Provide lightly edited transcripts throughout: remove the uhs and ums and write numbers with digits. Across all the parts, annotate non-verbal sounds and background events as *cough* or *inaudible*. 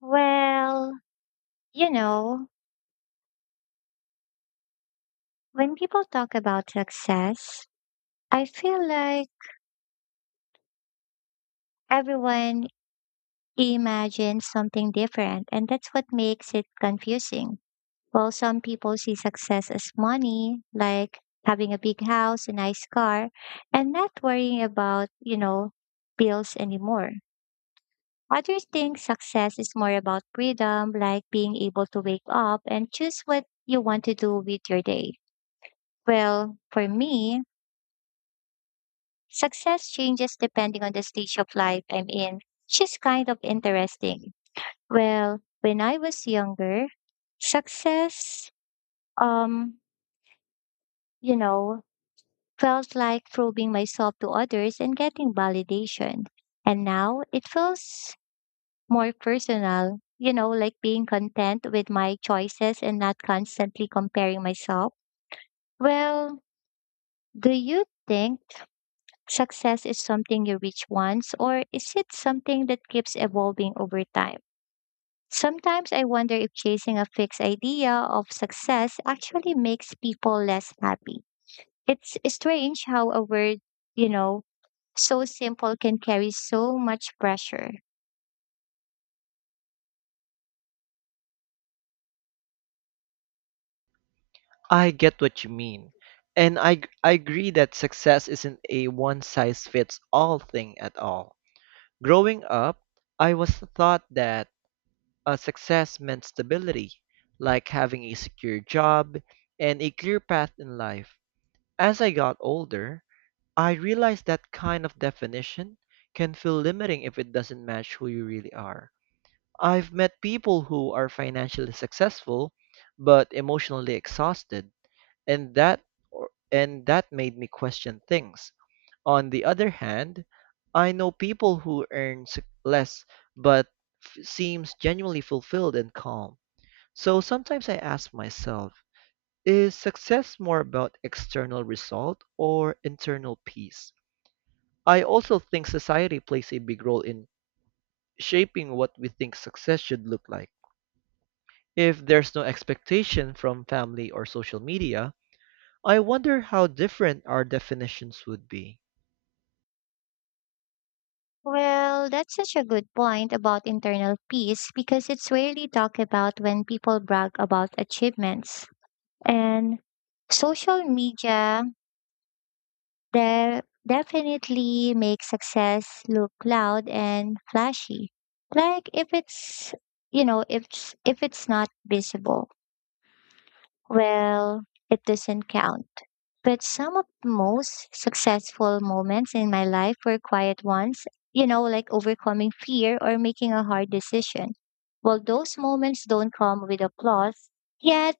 Well, you know, when people talk about success, I feel like everyone imagines something different, and that's what makes it confusing. Well, some people see success as money, like having a big house, a nice car, and not worrying about bills anymore. Others think success is more about freedom, like being able to wake up and choose what you want to do with your day. Well, for me, success changes depending on the stage of life I'm in, which is kind of interesting. Well, when I was younger, success, um, you know, felt like proving myself to others and getting validation. And now it feels more personal, like being content with my choices and not constantly comparing myself. Well, do you think success is something you reach once, or is it something that keeps evolving over time? Sometimes I wonder if chasing a fixed idea of success actually makes people less happy. It's strange how a word, you know, so simple can carry so much pressure. I get what you mean. And I agree that success isn't a one size fits all thing at all. Growing up, I was taught that success meant stability, like having a secure job and a clear path in life. As I got older, I realized that kind of definition can feel limiting if it doesn't match who you really are. I've met people who are financially successful but emotionally exhausted and that and that made me question things. On the other hand, I know people who less but seems genuinely fulfilled and calm. So sometimes I ask myself, is success more about external result or internal peace? I also think society plays a big role in shaping what we think success should look like. If there's no expectation from family or social media, I wonder how different our definitions would be. Well, that's such a good point about internal peace because it's rarely talked about when people brag about achievements. And social media, they definitely make success look loud and flashy. Like, if it's not visible, well, it doesn't count. But some of the most successful moments in my life were quiet ones, like overcoming fear or making a hard decision. Well, those moments don't come with applause, yet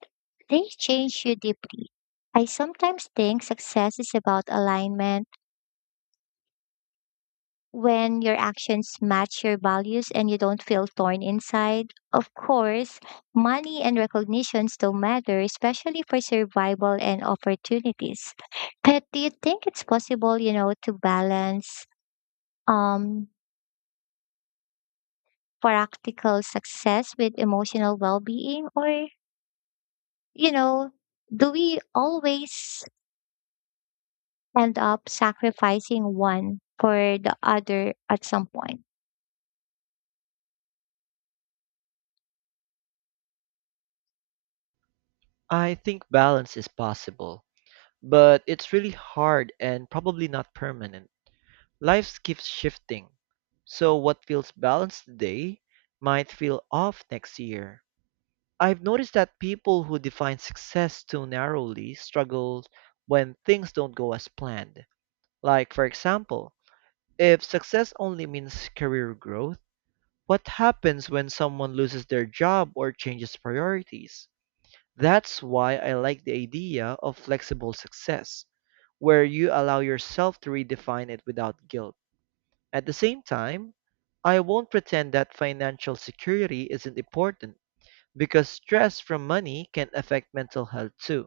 they change you deeply. I sometimes think success is about alignment when your actions match your values and you don't feel torn inside. Of course, money and recognition still matter, especially for survival and opportunities. But do you think it's possible, to balance um practical success with emotional well-being or, you know, do we always end up sacrificing one for the other at some point? I think balance is possible, but it's really hard and probably not permanent. Life keeps shifting, so what feels balanced today might feel off next year. I've noticed that people who define success too narrowly struggle when things don't go as planned. Like, for example, if success only means career growth, what happens when someone loses their job or changes priorities? That's why I like the idea of flexible success, where you allow yourself to redefine it without guilt. At the same time, I won't pretend that financial security isn't important because stress from money can affect mental health too.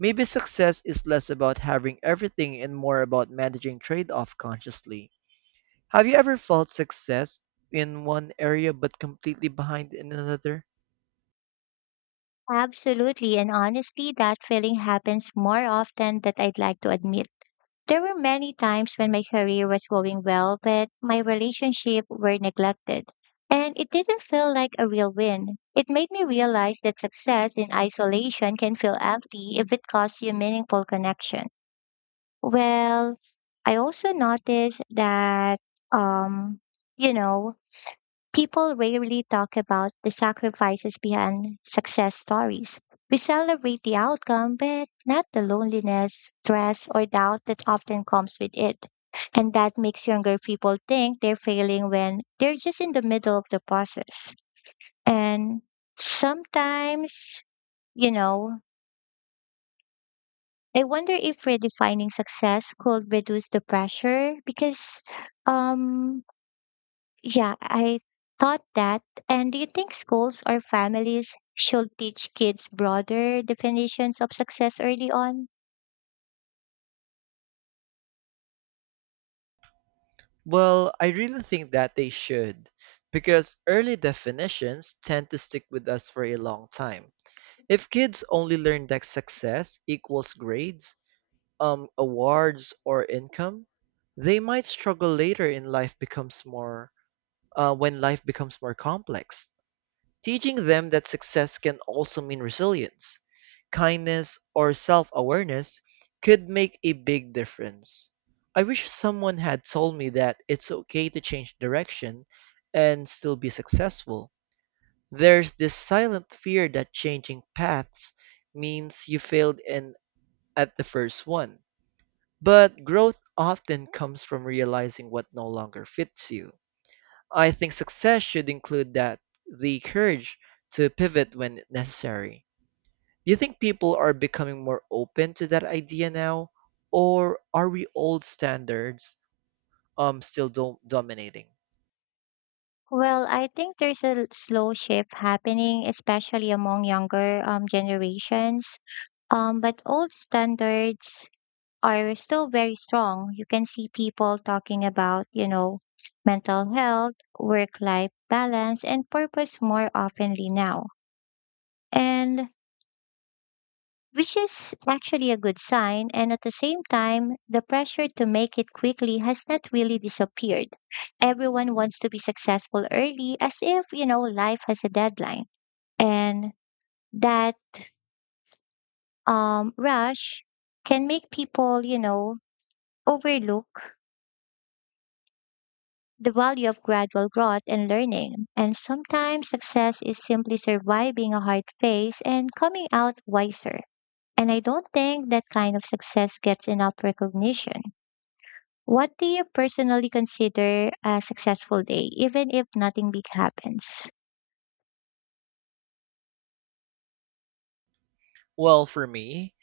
Maybe success is less about having everything and more about managing trade off consciously. Have you ever felt success in one area but completely behind in another? Absolutely, and honestly, that feeling happens more often than I'd like to admit. There were many times when my career was going well, but my relationship were neglected. And it didn't feel like a real win. It made me realize that success in isolation can feel empty if it costs you meaningful connection. Well, I also noticed that, um, you know, People rarely talk about the sacrifices behind success stories. We celebrate the outcome, but not the loneliness, stress, or doubt that often comes with it. And that makes younger people think they're failing when they're just in the middle of the process. And sometimes, you know, I wonder if redefining success could reduce the pressure because um Yeah, I thought that. And do you think schools or families should teach kids broader definitions of success early on? Well, I really think that they should, because early definitions tend to stick with us for a long time. If kids only learn that success equals grades, awards, or income, they might struggle later in life becomes more when life becomes more complex. Teaching them that success can also mean resilience, kindness, or self awareness could make a big difference. I wish someone had told me that it's okay to change direction and still be successful. There's this silent fear that changing paths means you failed in at the first one. But growth often comes from realizing what no longer fits you. I think success should include that the courage to pivot when necessary. Do you think people are becoming more open to that idea now, or are we old standards still dominating? Well, I think there's a slow shift happening, especially among younger generations. But old standards are still very strong. You can see people talking about mental health, work life balance, and purpose more oftenly now. And which is actually a good sign. And at the same time, the pressure to make it quickly has not really disappeared. Everyone wants to be successful early as if life has a deadline. And that rush can make people overlook the value of gradual growth and learning. And sometimes success is simply surviving a hard phase and coming out wiser. And I don't think that kind of success gets enough recognition. What do you personally consider a successful day, even if nothing big happens? Well, for me,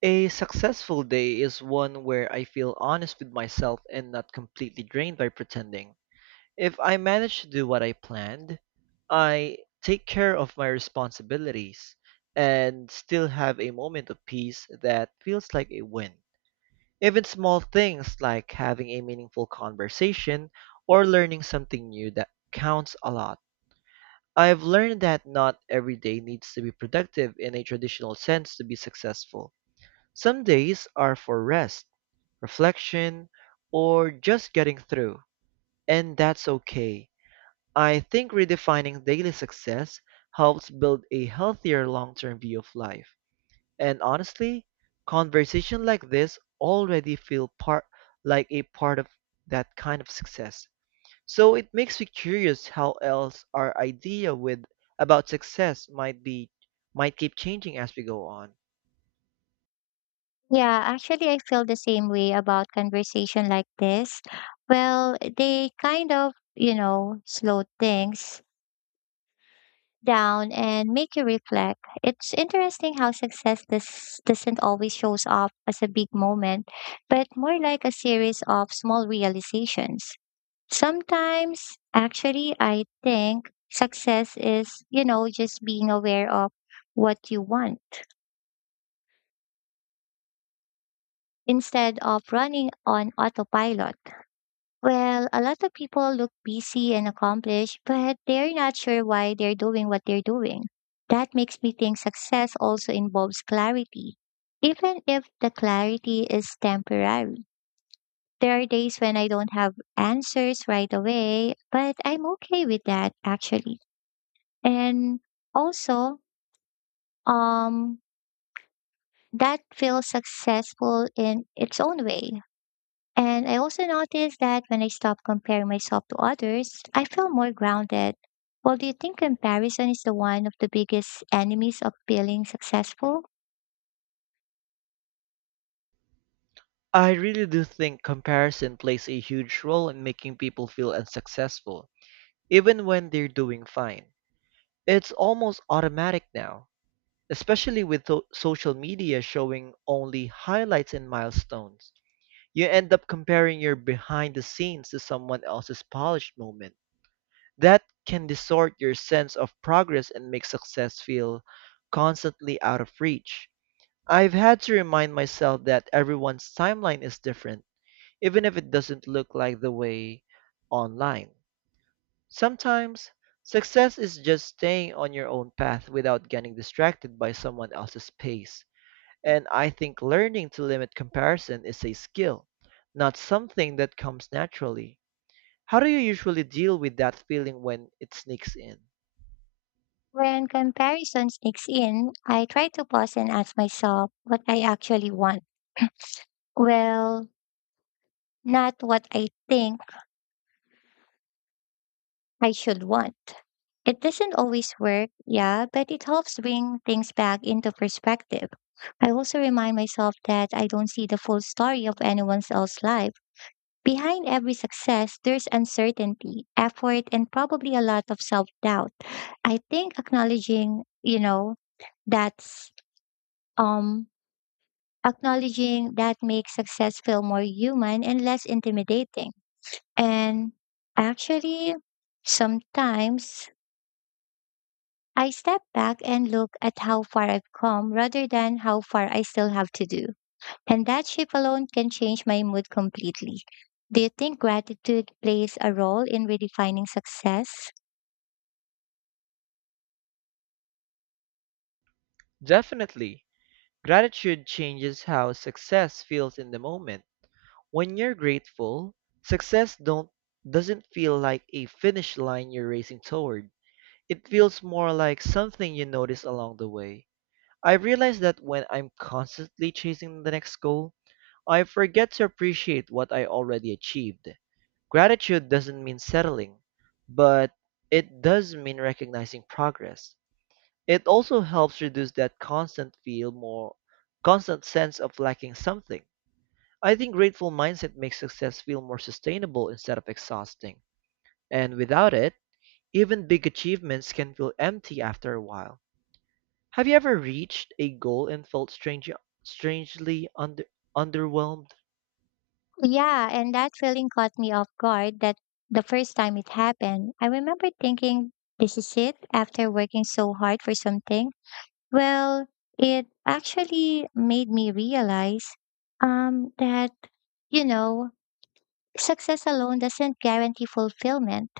a successful day is one where I feel honest with myself and not completely drained by pretending. If I manage to do what I planned, I take care of my responsibilities and still have a moment of peace that feels like a win. Even small things like having a meaningful conversation or learning something new that counts a lot. I've learned that not every day needs to be productive in a traditional sense to be successful. Some days are for rest, reflection, or just getting through, and that's okay. I think redefining daily success helps build a healthier long term view of life. And honestly, conversation like this already feel part like a part of that kind of success. So it makes me curious how else our idea with about success might keep changing as we go on. Yeah, actually, I feel the same way about conversation like this. Well, they kind of slow things down and make you reflect. It's interesting how success this doesn't always shows up as a big moment, but more like a series of small realizations. Sometimes, actually, I think success is just being aware of what you want instead of running on autopilot. Well, a lot of people look busy and accomplished, but they're not sure why they're doing what they're doing. That makes me think success also involves clarity. Even if the clarity is temporary, there are days when I don't have answers right away, but I'm okay with that actually. And also um that feels successful in its own way. And I also noticed that when I stop comparing myself to others, I feel more grounded. Well, do you think comparison is the one of the biggest enemies of feeling successful? I really do think comparison plays a huge role in making people feel unsuccessful, even when they're doing fine. It's almost automatic now, especially with social media showing only highlights and milestones. You end up comparing your behind the scenes to someone else's polished moment. That can distort your sense of progress and make success feel constantly out of reach. I've had to remind myself that everyone's timeline is different, even if it doesn't look like the way online. Sometimes, success is just staying on your own path without getting distracted by someone else's pace. And I think learning to limit comparison is a skill, not something that comes naturally. How do you usually deal with that feeling when it sneaks in? When comparison sneaks in, I try to pause and ask myself what I actually want. *clears throat* Well, not what I think I should want. It doesn't always work, yeah, but it helps bring things back into perspective. I also remind myself that I don't see the full story of anyone else's life. Behind every success, there's uncertainty, effort, and probably a lot of self doubt. I think that's um acknowledging that makes success feel more human and less intimidating. And actually, sometimes I step back and look at how far I've come rather than how far I still have to do. And that shift alone can change my mood completely. Do you think gratitude plays a role in redefining success? Definitely, gratitude changes how success feels in the moment. When you're grateful, success don't doesn't feel like a finish line you're racing toward. It feels more like something you notice along the way. I realize that when I'm constantly chasing the next goal, I forget to appreciate what I already achieved. Gratitude doesn't mean settling, but it does mean recognizing progress. It also helps reduce that constant feel more constant sense of lacking something. I think grateful mindset makes success feel more sustainable instead of exhausting. And without it, even big achievements can feel empty after a while. Have you ever reached a goal and felt strangely under, underwhelmed? Yeah, and that feeling caught me off guard that the first time it happened, I remember thinking, this is it after working so hard for something. Well, it actually made me realize um, that, you know, Success alone doesn't guarantee fulfillment.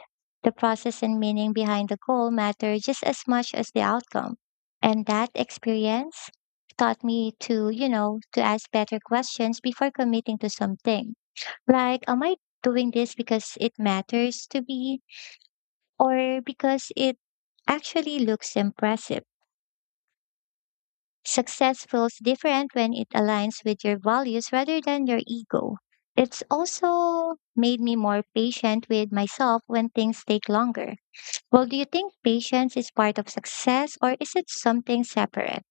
The process and meaning behind the goal matter just as much as the outcome. And that experience taught me to ask better questions before committing to something. Like, am I doing this because it matters to me or because it actually looks impressive? Success feels different when it aligns with your values rather than your ego. It's also made me more patient with myself when things take longer. Well, do you think patience is part of success or is it something separate?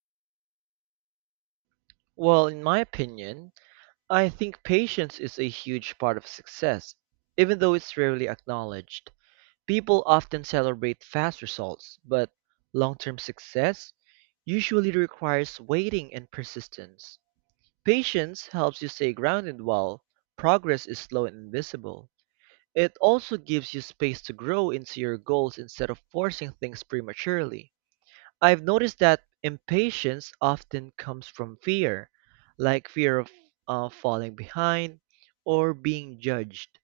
Well, in my opinion, I think patience is a huge part of success, even though it's rarely acknowledged. People often celebrate fast results, but long term success usually requires waiting and persistence. Patience helps you stay grounded while progress is slow and invisible. It also gives you space to grow into your goals instead of forcing things prematurely. I've noticed that impatience often comes from fear, like fear of falling behind or being judged.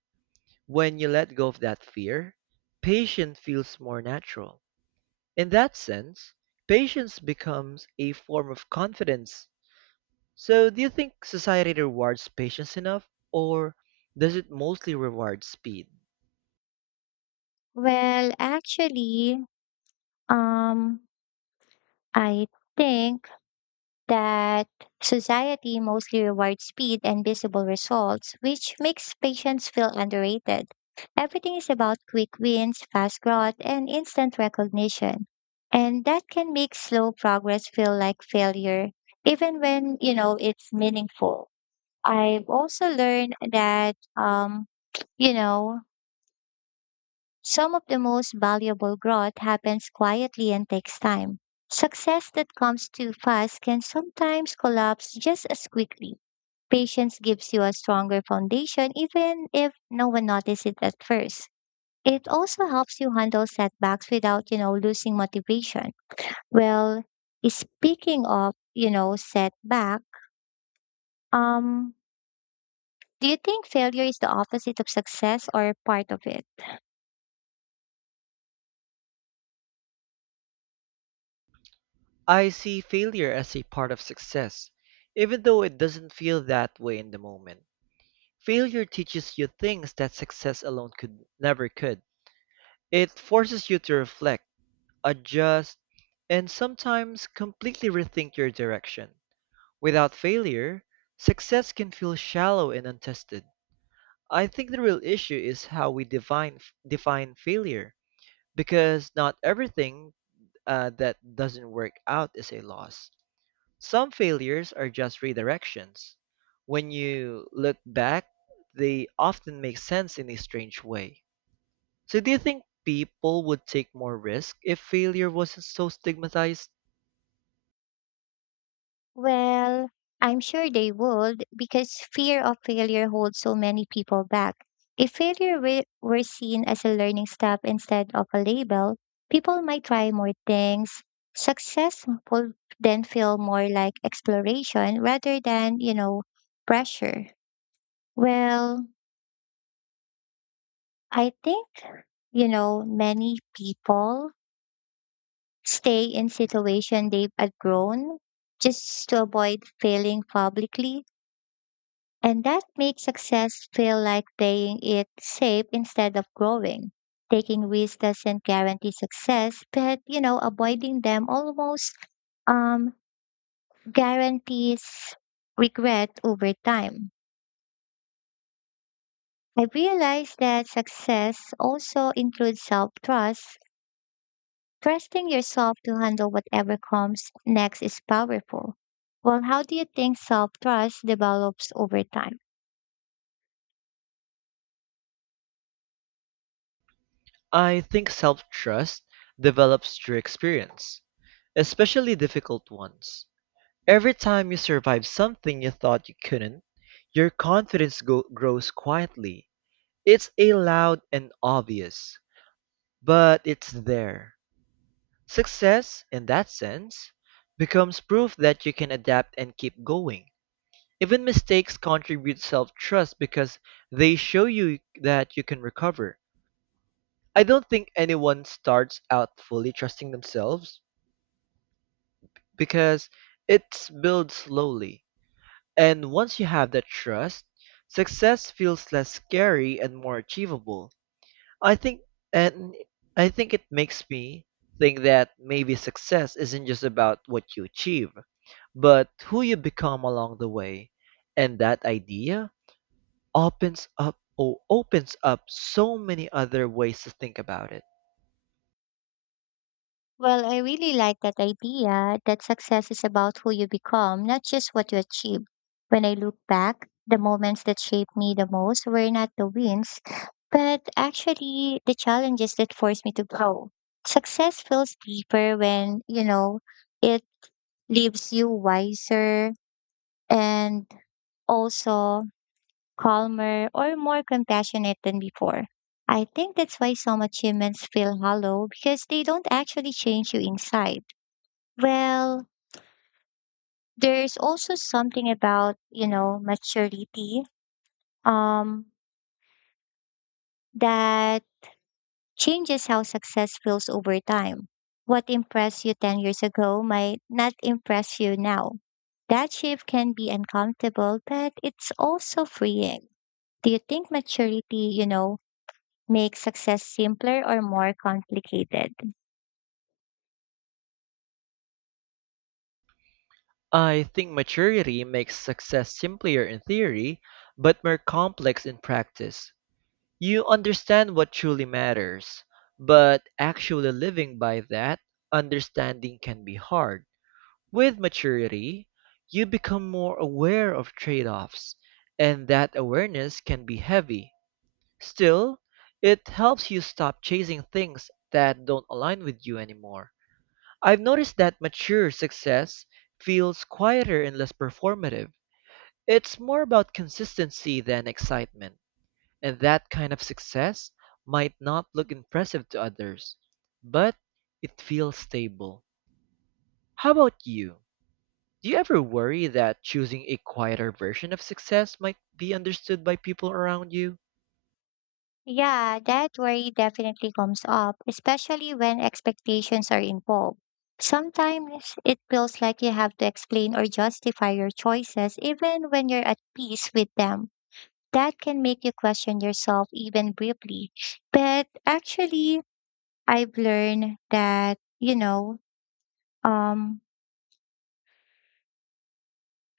When you let go of that fear, patience feels more natural. In that sense, patience becomes a form of confidence. So, do you think society rewards patience enough, or does it mostly reward speed? Well, actually, um, I think that society mostly rewards speed and visible results, which makes patients feel underrated. Everything is about quick wins, fast growth, and instant recognition. And that can make slow progress feel like failure, even when it's meaningful. I've also learned that, you know, some of the most valuable growth happens quietly and takes time. Success that comes too fast can sometimes collapse just as quickly. Patience gives you a stronger foundation even if no one notices it at first. It also helps you handle setbacks without losing motivation. Well, speaking of setback, um, do you think failure is the opposite of success or part of it? I see failure as a part of success, even though it doesn't feel that way in the moment. Failure teaches you things that success alone could never could. It forces you to reflect, adjust, and sometimes completely rethink your direction. Without failure, success can feel shallow and untested. I think the real issue is how we define failure, because not everything that doesn't work out is a loss. Some failures are just redirections. When you look back, they often make sense in a strange way. So, do you think people would take more risk if failure wasn't so stigmatized? Well, I'm sure they would because fear of failure holds so many people back. If failure were seen as a learning step instead of a label, people might try more things. Success would then feel more like exploration rather than pressure. Well, I think many people stay in situation they've outgrown just to avoid failing publicly. And that makes success feel like playing it safe instead of growing. Taking risks doesn't guarantee success, but avoiding them almost um, guarantees regret over time. I realized that success also includes self trust. Trusting yourself to handle whatever comes next is powerful. Well, how do you think self trust develops over time? I think self trust develops through experience, especially difficult ones. Every time you survive something you thought you couldn't, your grows quietly. It's a loud and obvious, but it's there. Success, in that sense, becomes proof that you can adapt and keep going. Even mistakes contribute self trust because they show you that you can recover. I don't think anyone starts out fully trusting themselves because it's built slowly. And once you have that trust, success feels less scary and more achievable. I think and I think it makes me think that maybe success isn't just about what you achieve, but who you become along the way. And that idea opens up so many other ways to think about it. Well, I really like that idea that success is about who you become, not just what you achieve. When I look back, the moments that shaped me the most were not the wins, but actually the challenges that forced me to grow. Success feels deeper when it leaves you wiser and also calmer or more compassionate than before. I think that's why some achievements feel hollow because they don't actually change you inside. Well, there's also something about maturity um that changes how success feels over time. What impressed you 10 years ago might not impress you now. That shift can be uncomfortable, but it's also freeing. Do you think maturity makes success simpler or more complicated? I think maturity makes success simpler in theory, but more complex in practice. You understand what truly matters, but actually living by that understanding can be hard. With maturity, you become more aware of trade offs, and that awareness can be heavy. Still, it helps you stop chasing things that don't align with you anymore. I've noticed that mature success feels quieter and less performative. It's more about consistency than excitement, and that kind of success might not look impressive to others, but it feels stable. How about you? Do you ever worry that choosing a quieter version of success might be understood by people around you? Yeah, that worry definitely comes up, especially when expectations are involved. Sometimes it feels like you have to explain or justify your choices even when you're at peace with them. That can make you question yourself even briefly. But actually, I've learned um,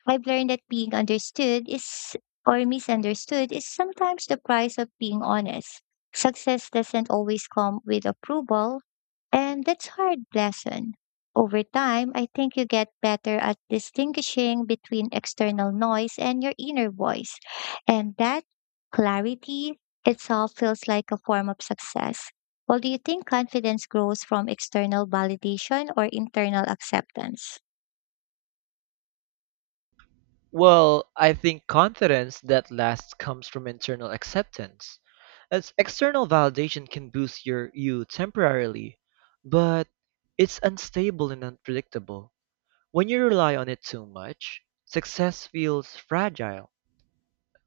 that being understood is or misunderstood is sometimes the price of being honest. Success doesn't always come with approval, and that's hard lesson. Over time, I think you get better at distinguishing between external noise and your inner voice. And that clarity itself feels like a form of success. Well, do you think confidence grows from external validation or internal acceptance? Well, I think confidence that lasts comes from internal acceptance. As external validation can boost you temporarily, but it's unstable and unpredictable. When you rely on it too much, success feels fragile.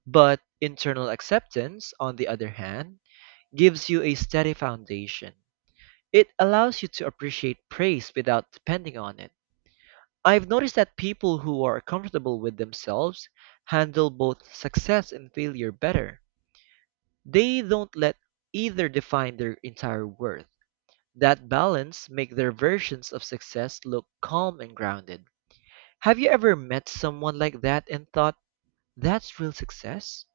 But internal acceptance, on the other hand, gives you a steady foundation. It allows you to appreciate praise without depending on it. I've noticed that people who are comfortable with themselves handle both success and failure better. They don't let either define their entire worth. That balance make their versions of success look calm and grounded. Have you ever met someone like that and thought, that's real success?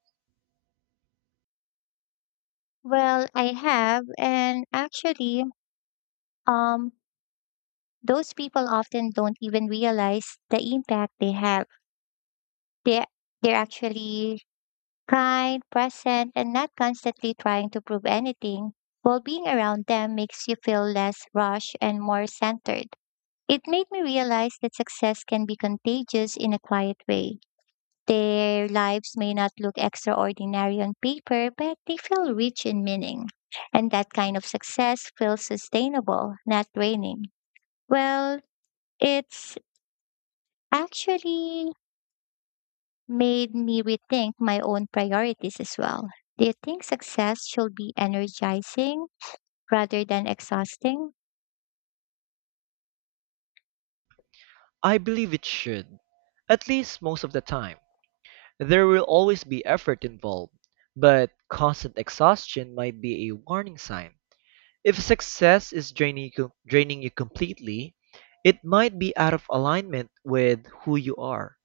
Well, I have, and actually, um, those people often don't even realize the impact they have. They they're actually kind, present, and not constantly trying to prove anything. While being around them makes you feel less rushed and more centered. It made me realize that success can be contagious in a quiet way. Their lives may not look extraordinary on paper, but they feel rich in meaning. And that kind of success feels sustainable, not draining. Well, it's actually made me rethink my own priorities as well. Do you think success should be energizing rather than exhausting? I believe it should. At least most of the time. There will always be effort involved, but constant exhaustion might be a warning sign. If success is draining you completely, it might be out of alignment with who you are.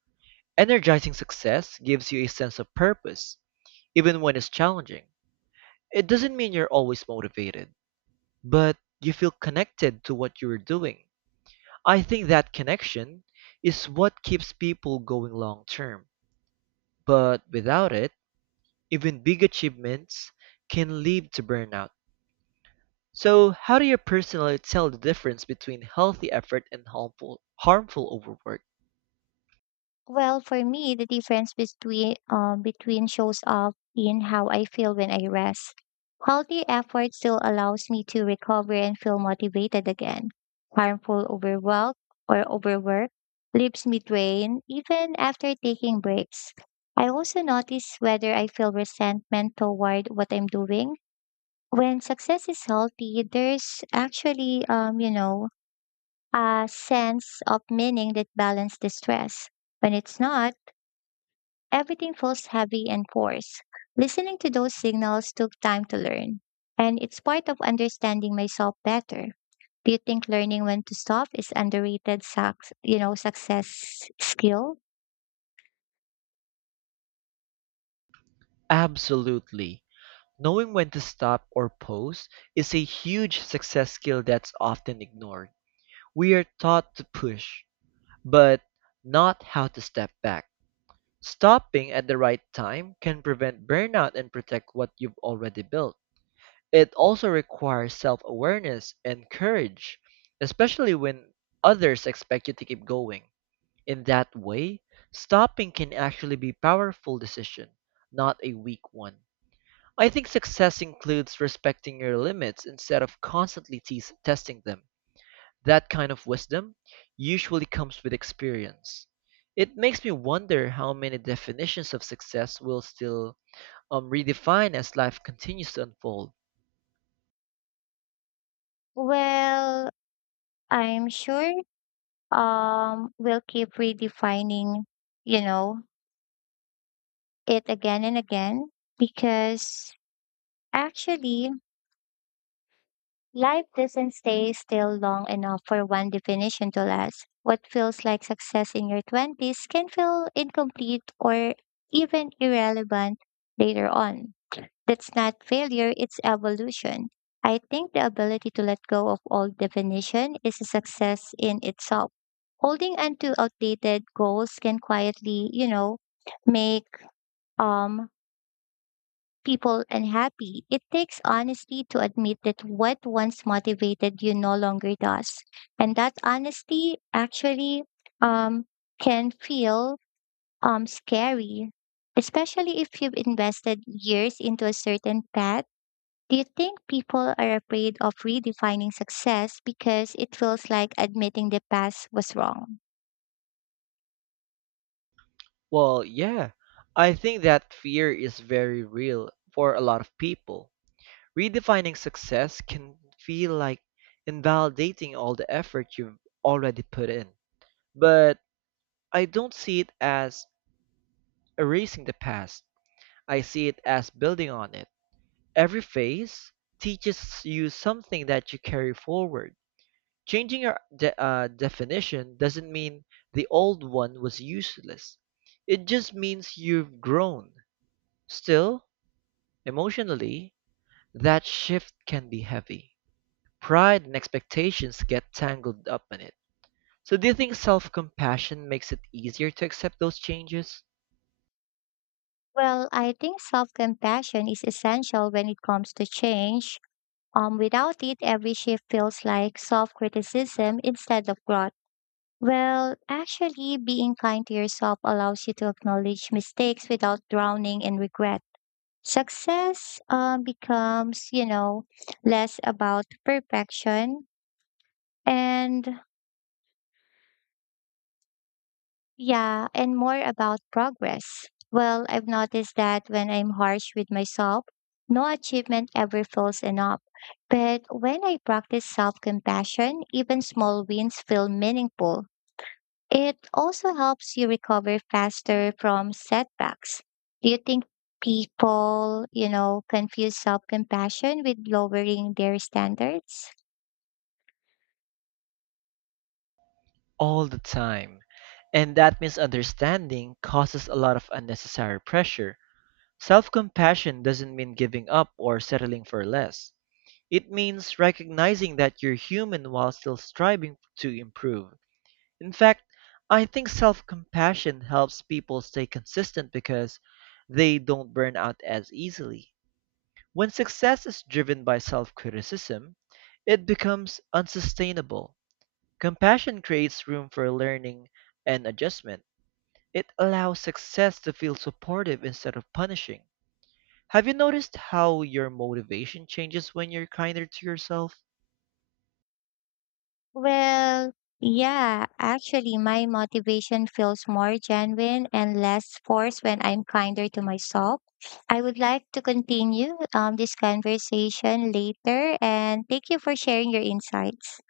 Energizing success gives you a sense of purpose, even when it's challenging. It doesn't mean you're always motivated, but you feel connected to what you're doing. I think that connection is what keeps people going long term. But without it, even big achievements can lead to burnout. So, how do you personally tell the difference between healthy effort and harmful overwork? Well, for me, the difference between shows up in how I feel when I rest. Healthy effort still allows me to recover and feel motivated again. Harmful overwork leaves me drained even after taking breaks. I also notice whether I feel resentment toward what I'm doing. When success is healthy, there's actually a sense of meaning that balance the stress. When it's not, everything feels heavy and forced. Listening to those signals took time to learn, and it's part of understanding myself better. Do you think learning when to stop is underrated success skill? Absolutely. Knowing when to stop or pause is a huge success skill that's often ignored. We are taught to push, but not how to step back. Stopping at the right time can prevent burnout and protect what you've already built. It also requires self-awareness and courage, especially when others expect you to keep going. In that way, stopping can actually be a powerful decision, not a weak one. I think success includes respecting your limits instead of constantly testing them. That kind of wisdom usually comes with experience. It makes me wonder how many definitions of success will still redefine as life continues to unfold. Well, I'm sure we'll keep redefining, you know, it again and again because actually life doesn't stay still long enough for one definition to last. What feels like success in your 20s can feel incomplete or even irrelevant later on. That's not failure, it's evolution. I think the ability to let go of old definition is a success in itself. Holding on to outdated goals can quietly make um people unhappy. It takes honesty to admit that what once motivated you no longer does. And that honesty actually um, can feel scary, especially if you've invested years into a certain path. Do you think people are afraid of redefining success because it feels like admitting the past was wrong? Well, yeah, I think that fear is very real for a lot of people. Redefining success can feel like invalidating all the effort you've already put in. But I don't see it as erasing the past, I see it as building on it. Every phase teaches you something that you carry forward. Changing your definition doesn't mean the old one was useless, it just means you've grown. Still, emotionally, that shift can be heavy. Pride and expectations get tangled up in it. So, do you think self compassion makes it easier to accept those changes? Well, I think self compassion is essential when it comes to change. Without it, every shift feels like self criticism instead of growth. Well, actually, being kind to yourself allows you to acknowledge mistakes without drowning in regret. Success becomes less about perfection and Yeah, and more about progress. Well, I've noticed that when I'm harsh with myself, no achievement ever feels enough. But when I practice self compassion, even small wins feel meaningful. It also helps you recover faster from setbacks. Do you think people confuse self compassion with lowering their standards? All the time. And that misunderstanding causes a lot of unnecessary pressure. Self compassion doesn't mean giving up or settling for less. It means recognizing that you're human while still striving to improve. In fact, I think self compassion helps people stay consistent because they don't burn out as easily. When success is driven by self criticism, it becomes unsustainable. Compassion creates room for learning and adjustment. It allows success to feel supportive instead of punishing. Have you noticed how your motivation changes when you're kinder to yourself? Well, yeah, actually, my motivation feels more genuine and less forced when I'm kinder to myself. I would like to continue this conversation later and thank you for sharing your insights.